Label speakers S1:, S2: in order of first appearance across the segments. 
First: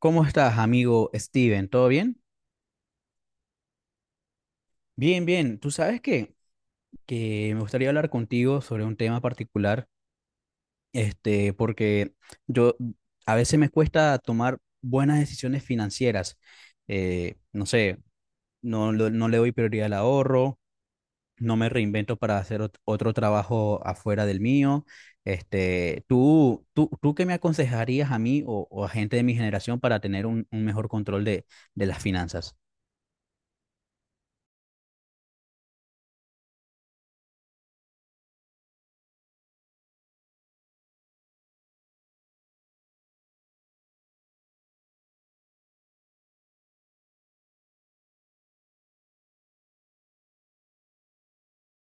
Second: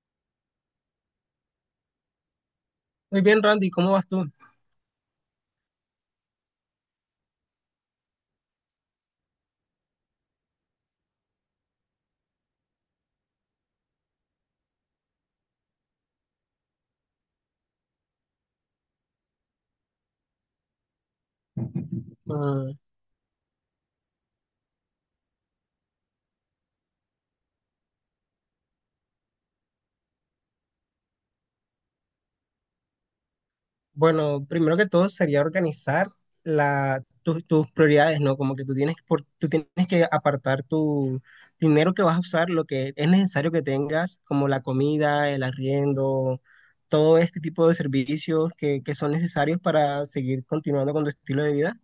S1: ¿Cómo estás, amigo Steven? ¿Todo bien?
S2: Muy bien, Randy, ¿cómo vas tú?
S1: Bien, bien. Tú sabes que me gustaría hablar contigo sobre un tema particular, porque yo a veces me cuesta tomar buenas decisiones financieras. No sé, no, no le doy prioridad al ahorro, no me reinvento para hacer
S2: Mm,
S1: otro trabajo afuera del mío. Este, ¿tú qué me aconsejarías a mí o a gente de mi generación para tener un mejor control de las finanzas?
S2: bueno, primero que todo sería organizar tus prioridades, ¿no? Como que tú tienes que apartar tu dinero que vas a usar, lo que es necesario que tengas, como la comida, el arriendo, todo este tipo de servicios que son necesarios para seguir continuando con tu estilo de vida.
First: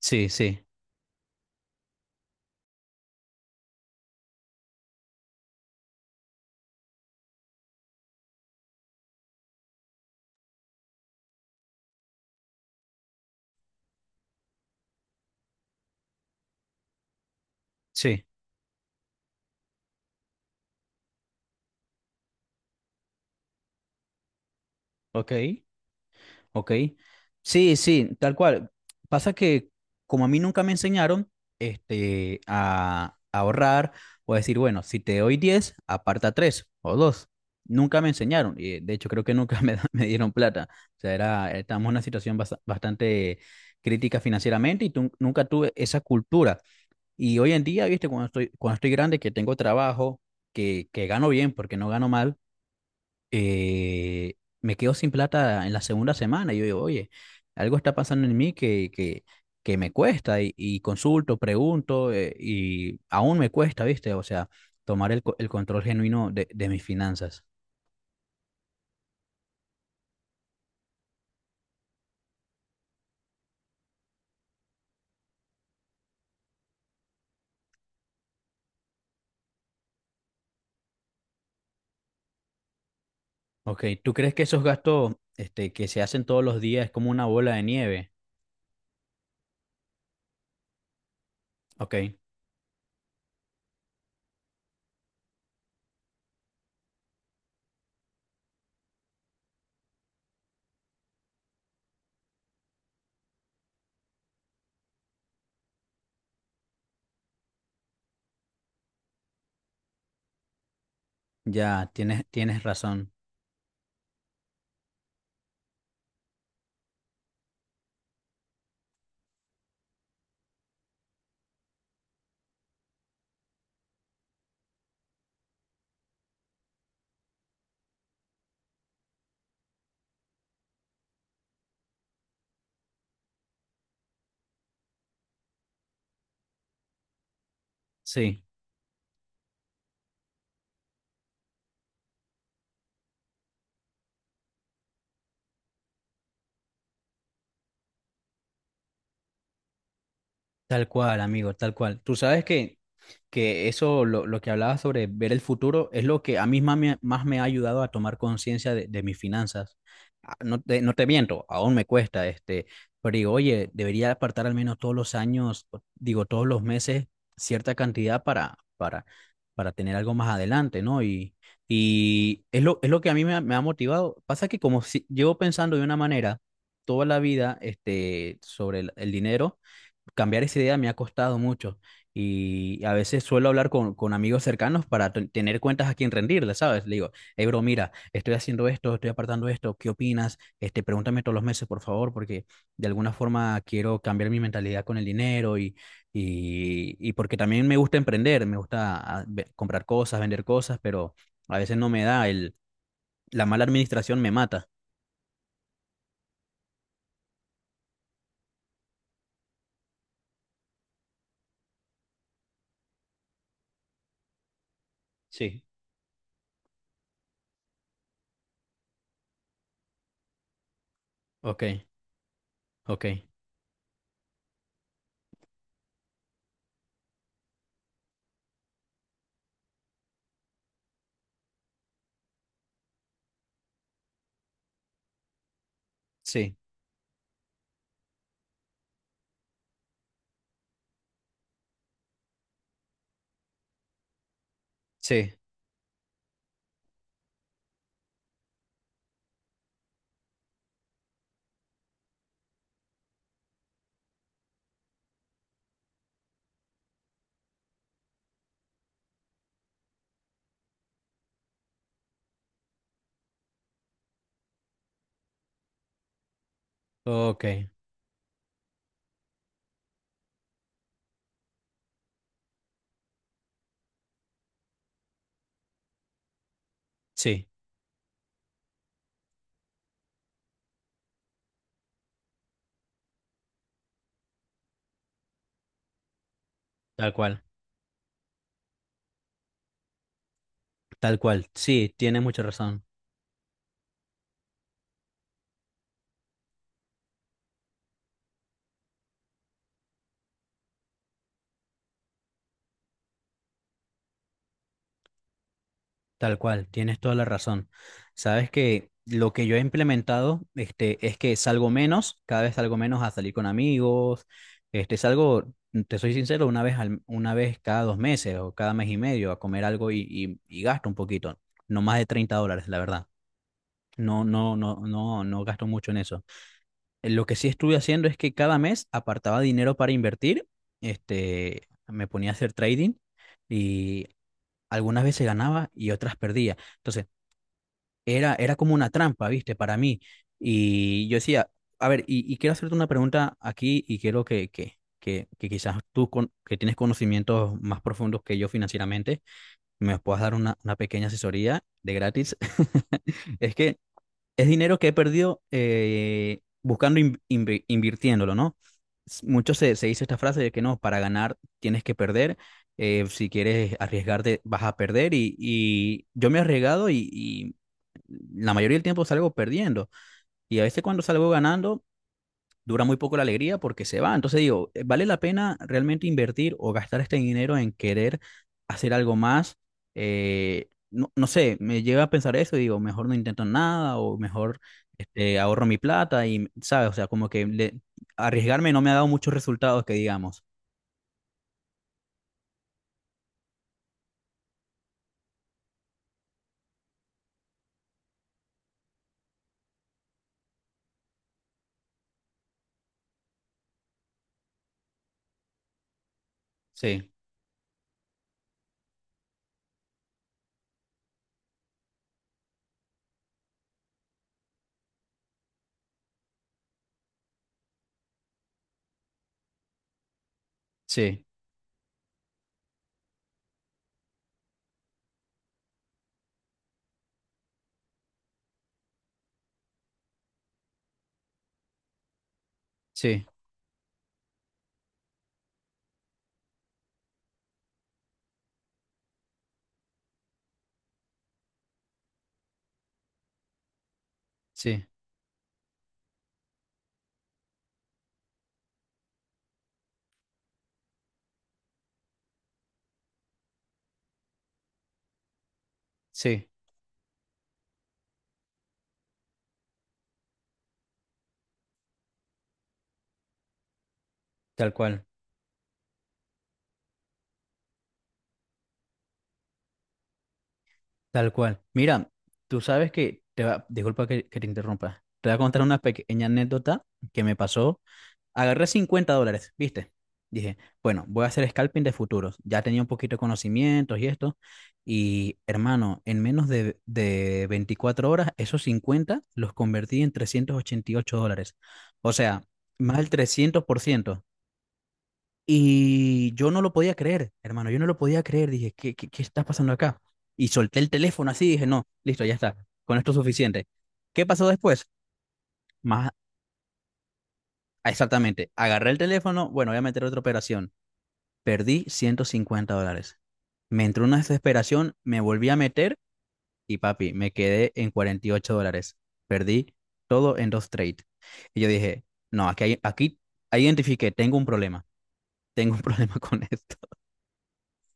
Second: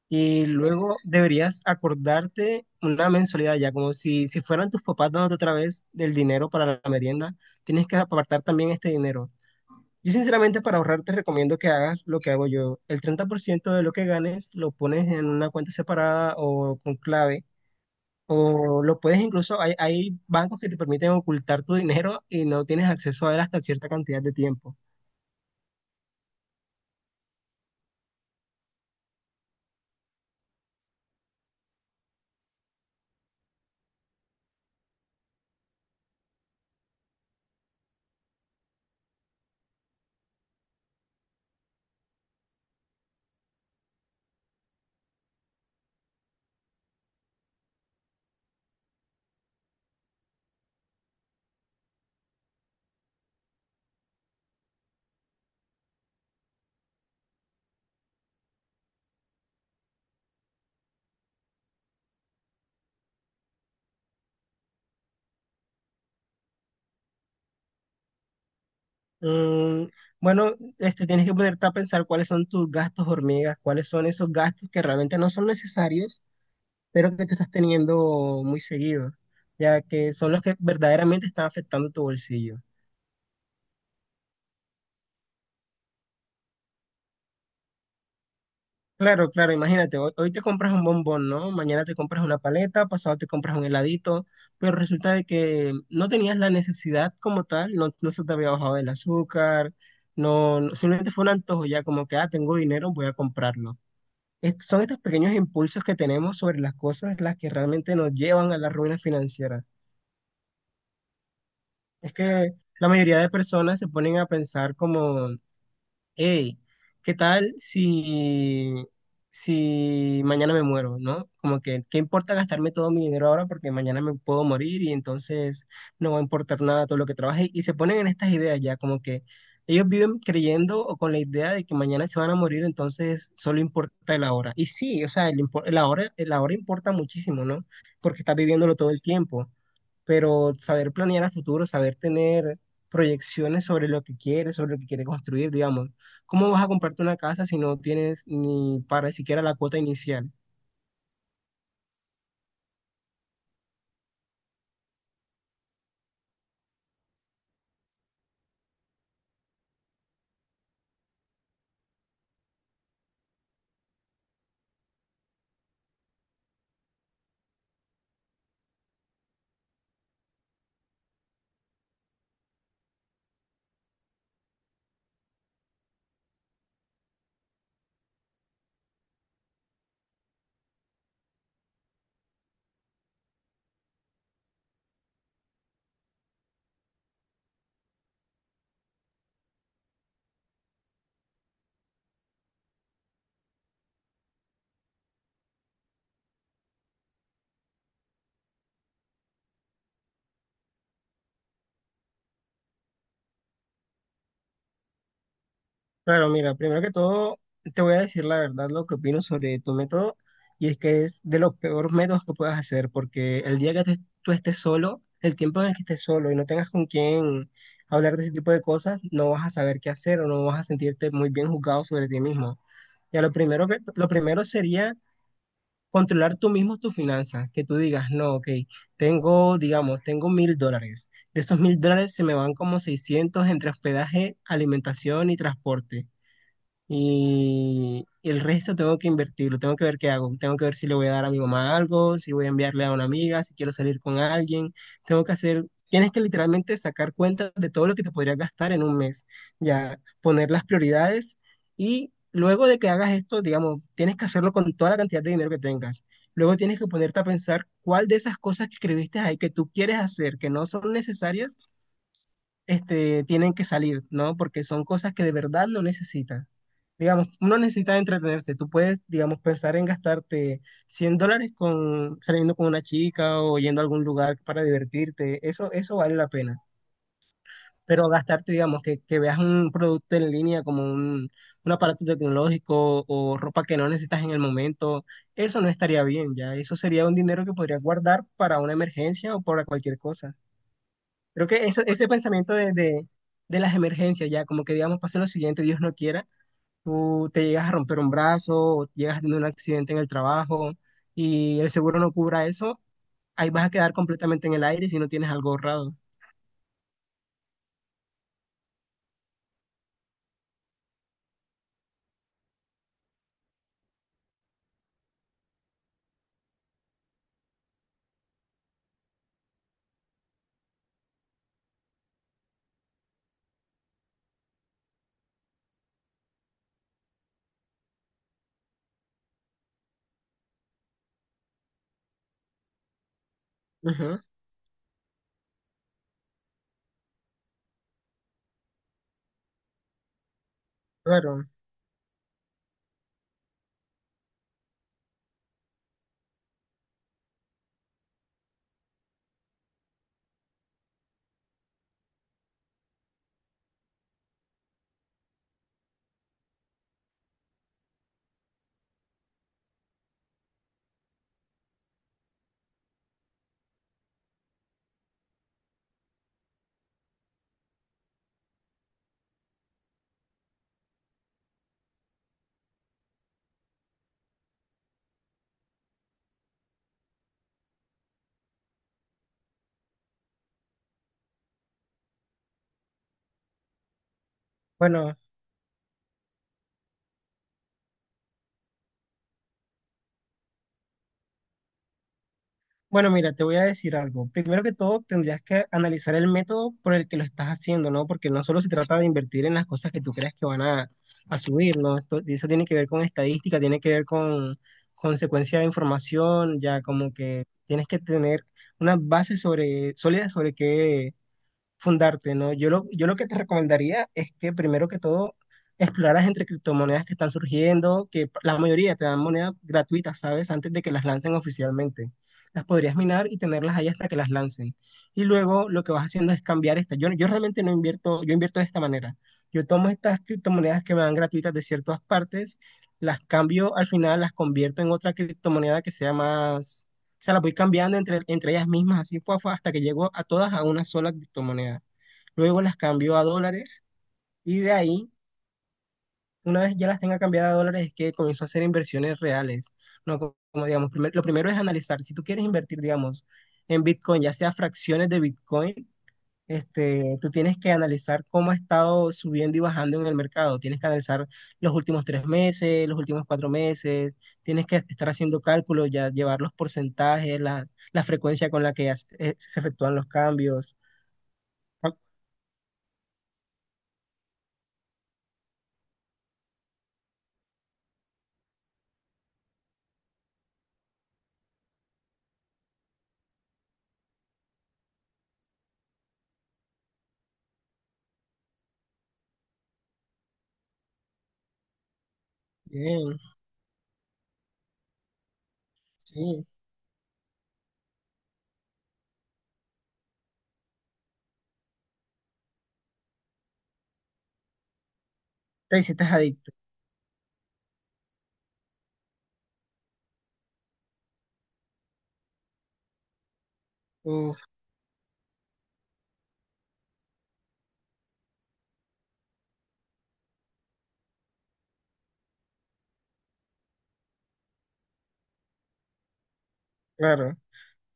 S1: Sí,
S2: Y
S1: sí,
S2: luego deberías acordarte una mensualidad ya, como si fueran tus papás dándote otra vez el dinero para la merienda, tienes que apartar también este dinero. Yo sinceramente para ahorrar te recomiendo que hagas lo que hago yo. El 30% de lo que ganes lo pones en una cuenta separada o con clave.
S1: sí.
S2: O lo puedes incluso, hay bancos que te permiten ocultar tu dinero y no tienes acceso a él hasta cierta cantidad de tiempo.
S1: Ok, ok. Sí, sí, tal cual. Pasa que como a mí nunca me enseñaron este, a ahorrar o a decir, bueno, si te doy 10, aparta 3 o 2. Nunca me enseñaron. Y de hecho creo que nunca me, da- me dieron plata. O sea, era, estábamos en una situación bastante crítica financieramente y nunca tuve esa cultura. Y hoy en día, viste, cuando estoy grande, que tengo trabajo, que gano bien porque no gano mal eh, me quedo sin plata en la segunda semana. Y yo digo, oye, algo está pasando en mí que me cuesta y consulto, pregunto y aún me cuesta, ¿viste? O sea, tomar el, el control genuino de mis finanzas.
S2: Mm, bueno, este, tienes que ponerte a pensar cuáles son tus gastos hormigas, cuáles son esos gastos que realmente no son necesarios, pero que tú estás teniendo muy seguido, ya que son los que verdaderamente están afectando tu bolsillo.
S1: Ok, ¿tú crees que esos gastos este, que se hacen todos los días es como una bola de nieve?
S2: Claro, claro, imagínate, hoy te compras un bombón, ¿no? Mañana
S1: Ok,
S2: te compras una paleta, pasado te compras un heladito, pero resulta de que no tenías la necesidad como tal, no, no se te había bajado el azúcar, simplemente fue un antojo ya como que, ah, tengo dinero, voy a comprarlo. Son estos pequeños impulsos que tenemos sobre las cosas las que realmente nos llevan a la ruina financiera.
S1: ya,
S2: Es
S1: tienes,
S2: que
S1: tienes
S2: la
S1: razón.
S2: mayoría de personas se ponen a pensar como hey, ¿qué tal si mañana me muero, no? Como que, ¿qué importa gastarme todo mi dinero ahora porque mañana me puedo morir y entonces no va a importar nada todo lo que trabaje? Y se ponen en estas ideas ya, como que ellos viven creyendo o con la idea de que mañana se van a morir, entonces solo importa el ahora. Y sí, o sea, el ahora importa muchísimo, ¿no? Porque estás
S1: Sí,
S2: viviéndolo todo el tiempo, pero saber planear a futuro, saber tener proyecciones sobre lo que quieres, sobre lo que quieres construir, digamos. ¿Cómo vas a comprarte una casa si no tienes ni para siquiera la cuota inicial?
S1: tal cual, amigo, tal cual. Tú sabes que eso, lo que hablaba sobre ver el futuro, es lo que a mí más me ha ayudado a tomar conciencia de mis finanzas. Ah, no te, no te miento, aún me cuesta, este, pero digo, oye, debería apartar al menos todos los años, o- digo, todos los meses, cierta cantidad para tener algo más adelante, ¿no? Y es lo que a mí me ha motivado. Pasa que como si, llevo pensando de una manera toda la vida, este, sobre el dinero, cambiar esa idea me ha costado mucho y a veces suelo hablar con amigos cercanos para tener cuentas a quien rendirle, ¿sabes? Le digo, hey, bro, mira, estoy haciendo esto, estoy apartando esto, ¿qué opinas? Este, pregúntame todos los meses, por favor, porque de alguna forma quiero cambiar mi mentalidad con el dinero y porque también me gusta emprender, me gusta ve- comprar cosas, vender cosas, pero a veces no me da, el, la mala administración me mata.
S2: Claro, mira, primero que todo, te voy a decir la verdad lo que opino sobre tu método, y es que es de los peores métodos que puedas hacer, porque el día que tú estés solo, el tiempo
S1: Sí,
S2: en el que estés solo y no tengas con quién hablar de ese tipo de cosas, no vas a saber qué hacer o no vas a sentirte muy bien
S1: ok,
S2: juzgado sobre ti mismo.
S1: ok,
S2: Ya lo primero sería controlar tú mismo tus finanzas, que tú digas, no, ok, tengo, digamos, tengo $1.000. De esos $1.000 se me van como 600 entre hospedaje, alimentación y transporte.
S1: sí,
S2: Y el resto tengo que invertirlo, tengo que ver qué hago, tengo que ver si le voy a dar a mi mamá algo, si voy a enviarle a una amiga, si quiero salir con alguien, tengo que
S1: sí,
S2: hacer, tienes que literalmente sacar cuentas de todo lo que te podrías gastar en un mes, ya poner las prioridades y luego de que hagas esto, digamos, tienes que hacerlo con toda la cantidad de dinero que tengas. Luego tienes que ponerte a pensar cuál de esas cosas que escribiste ahí que tú quieres hacer, que no son necesarias, este, tienen que salir, ¿no? Porque son cosas que de verdad no necesitas. Digamos,
S1: ok,
S2: no necesitas entretenerse. Tú puedes, digamos, pensar en gastarte $100 con, saliendo con una chica o yendo a algún lugar para divertirte. Eso vale la pena.
S1: sí,
S2: Pero gastarte, digamos, que veas un producto en línea como un aparato tecnológico o ropa que no necesitas en el momento, eso no estaría bien, ya. Eso sería
S1: tal
S2: un
S1: cual.
S2: dinero que podrías guardar para una emergencia o para cualquier cosa.
S1: Tal
S2: Creo
S1: cual,
S2: que eso,
S1: sí,
S2: ese
S1: tienes mucha
S2: pensamiento de,
S1: razón,
S2: de, de las emergencias, ya, como que, digamos, pase lo siguiente, Dios no quiera tú te llegas a romper un brazo o llegas a tener un accidente en el trabajo y el seguro no cubra eso, ahí vas a quedar completamente en el aire si no tienes algo ahorrado.
S1: tal cual, tienes toda la razón. Sabes que lo que yo he implementado, este, es que salgo menos, cada vez salgo menos a salir con amigos, este, salgo, te soy sincero, una vez cada dos meses o cada mes y medio a comer algo y gasto un poquito, no más de $30, la verdad. No, no, no, no, no gasto mucho en eso. Lo que sí estuve haciendo es que cada mes apartaba dinero para invertir, este, me ponía a hacer trading. Y
S2: Ujú,
S1: algunas veces ganaba y otras perdía. Entonces, era, era como una trampa, ¿viste? Para mí. Y yo
S2: claro.
S1: decía, a ver, y quiero hacerte una pregunta aquí y quiero que quizás tú, con- que tienes conocimientos más profundos que yo financieramente, me puedas dar una pequeña asesoría de gratis. Es que es dinero que he perdido buscando, in- invi- invirtiéndolo, ¿no? S- Mucho se, se dice esta frase de que no, para ganar tienes que perder, si quieres arriesgarte vas a perder y yo me he arriesgado y la mayoría del tiempo salgo perdiendo y a veces cuando salgo ganando dura muy poco la alegría porque se va. Entonces digo, ¿vale la pena realmente invertir o gastar este dinero en querer hacer algo más? No, no sé, me lleva a pensar eso y digo, mejor no intento nada o mejor
S2: Bueno,
S1: este, ahorro mi plata y, ¿sabes? O sea, como que le- arriesgarme no me ha dado muchos resultados que digamos.
S2: bueno, mira, te voy a decir algo. Primero que todo, tendrías que analizar el método por el que lo estás haciendo, ¿no? Porque no solo se trata de invertir en las cosas que tú creas que van a subir, ¿no? Esto, eso tiene que ver con estadística, tiene que ver con consecuencia de información, ya
S1: Sí,
S2: como que tienes que tener una base sobre, sólida sobre qué, fundarte, ¿no? Yo lo que te recomendaría es que primero que todo exploraras entre criptomonedas que están surgiendo, que p- la mayoría te dan monedas gratuitas, ¿sabes? Antes de que las
S1: sí,
S2: lancen oficialmente. Las podrías minar y tenerlas ahí hasta que las lancen. Y luego lo que vas haciendo es cambiar esta. Yo realmente no invierto, yo invierto de esta manera. Yo tomo estas criptomonedas que me dan gratuitas de ciertas partes, las
S1: sí,
S2: cambio al final, las convierto en otra criptomoneda que sea más sea, las voy cambiando entre ellas mismas, así fue, hasta que llegó a todas a una sola criptomoneda. Luego las cambio a dólares y de
S1: sí,
S2: ahí, una vez ya las tenga cambiadas a dólares, es que comenzó a hacer inversiones reales. No, como, digamos, lo primero es analizar. Si tú quieres invertir, digamos, en Bitcoin, ya sea fracciones de Bitcoin,
S1: sí,
S2: este, tú tienes que analizar cómo ha estado subiendo y bajando en el mercado. Tienes que analizar los últimos 3 meses, los últimos 4 meses. Tienes
S1: tal
S2: que
S1: cual,
S2: estar haciendo cálculos, ya llevar los porcentajes, la frecuencia con la que se efectúan los cambios.
S1: tal cual.
S2: Ah,
S1: Mira, tú sabes que, te va- disculpa que te interrumpa, te voy a contar una pequeña anécdota que me pasó. Agarré $50, ¿viste? Dije, bueno, voy a hacer scalping de futuros. Ya tenía un poquito de conocimientos y esto. Y hermano, en menos de 24 horas, esos 50 los convertí en 388 dólares. O sea, más del
S2: bien,
S1: 300%. Y
S2: sí.
S1: yo no lo podía creer, hermano, yo no lo podía creer. Dije, ¿qué, qué, qué está pasando acá? Y solté el teléfono así, dije, no, listo, ya está. Con esto es suficiente. ¿Qué pasó después?
S2: Te hiciste
S1: Más
S2: adicto.
S1: exactamente, agarré el teléfono, bueno, voy a meter otra operación. Perdí $150. Me entró una
S2: Uf,
S1: desesperación, me volví a meter y papi, me quedé en $48. Perdí todo en dos trades. Y yo dije, no, aquí, hay- aquí ahí identifiqué, tengo un problema, tengo un problema con esto.
S2: claro.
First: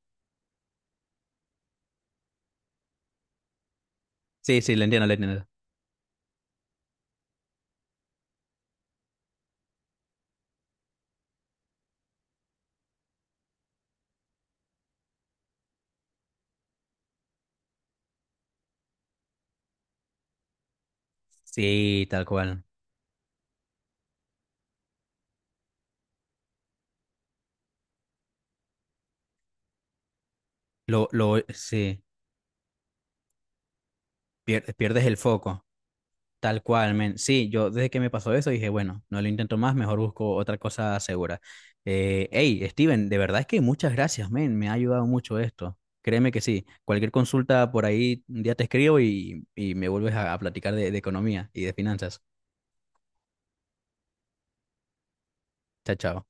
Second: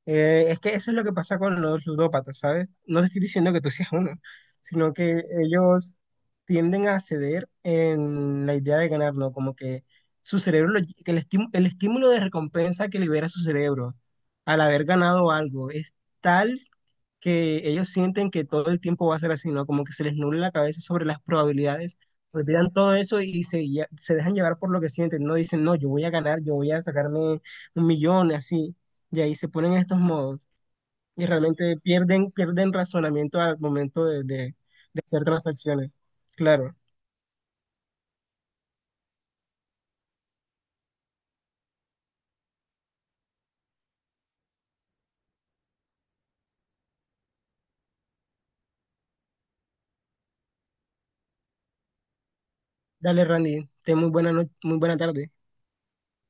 S2: Es que eso es lo que pasa con los ludópatas, ¿sabes? No te estoy diciendo que tú seas uno,
S1: Sí, sí, lo
S2: sino
S1: entiendo, lo
S2: que
S1: entiendo.
S2: ellos tienden a ceder en la idea de ganar, ¿no? Como que su cerebro, que el estímulo de recompensa que libera su cerebro al haber ganado algo es tal que ellos sienten que todo el tiempo va a ser así, ¿no? Como que se les nubla la cabeza sobre las probabilidades,
S1: Sí, tal cual.
S2: olvidan todo eso y se dejan llevar por lo que sienten, no dicen, no, yo voy a ganar, yo voy a sacarme un millón, así, y ahí se ponen en estos modos y
S1: Lo,
S2: realmente
S1: sí,
S2: pierden razonamiento al momento de, de-
S1: pier-
S2: de
S1: pierdes el
S2: hacer
S1: foco.
S2: transacciones.
S1: Tal
S2: Claro,
S1: cual, men. Sí, yo desde que me pasó eso dije, bueno, no lo intento más, mejor busco otra cosa segura. Hey, Steven, de verdad es que muchas gracias, men. Me ha ayudado mucho esto. Créeme que sí. Cualquier consulta por ahí, un día te escribo y me vuelves a platicar de economía y de finanzas.
S2: dale Randy, ten muy buena, no- muy buena tarde.
S1: Chao, chao.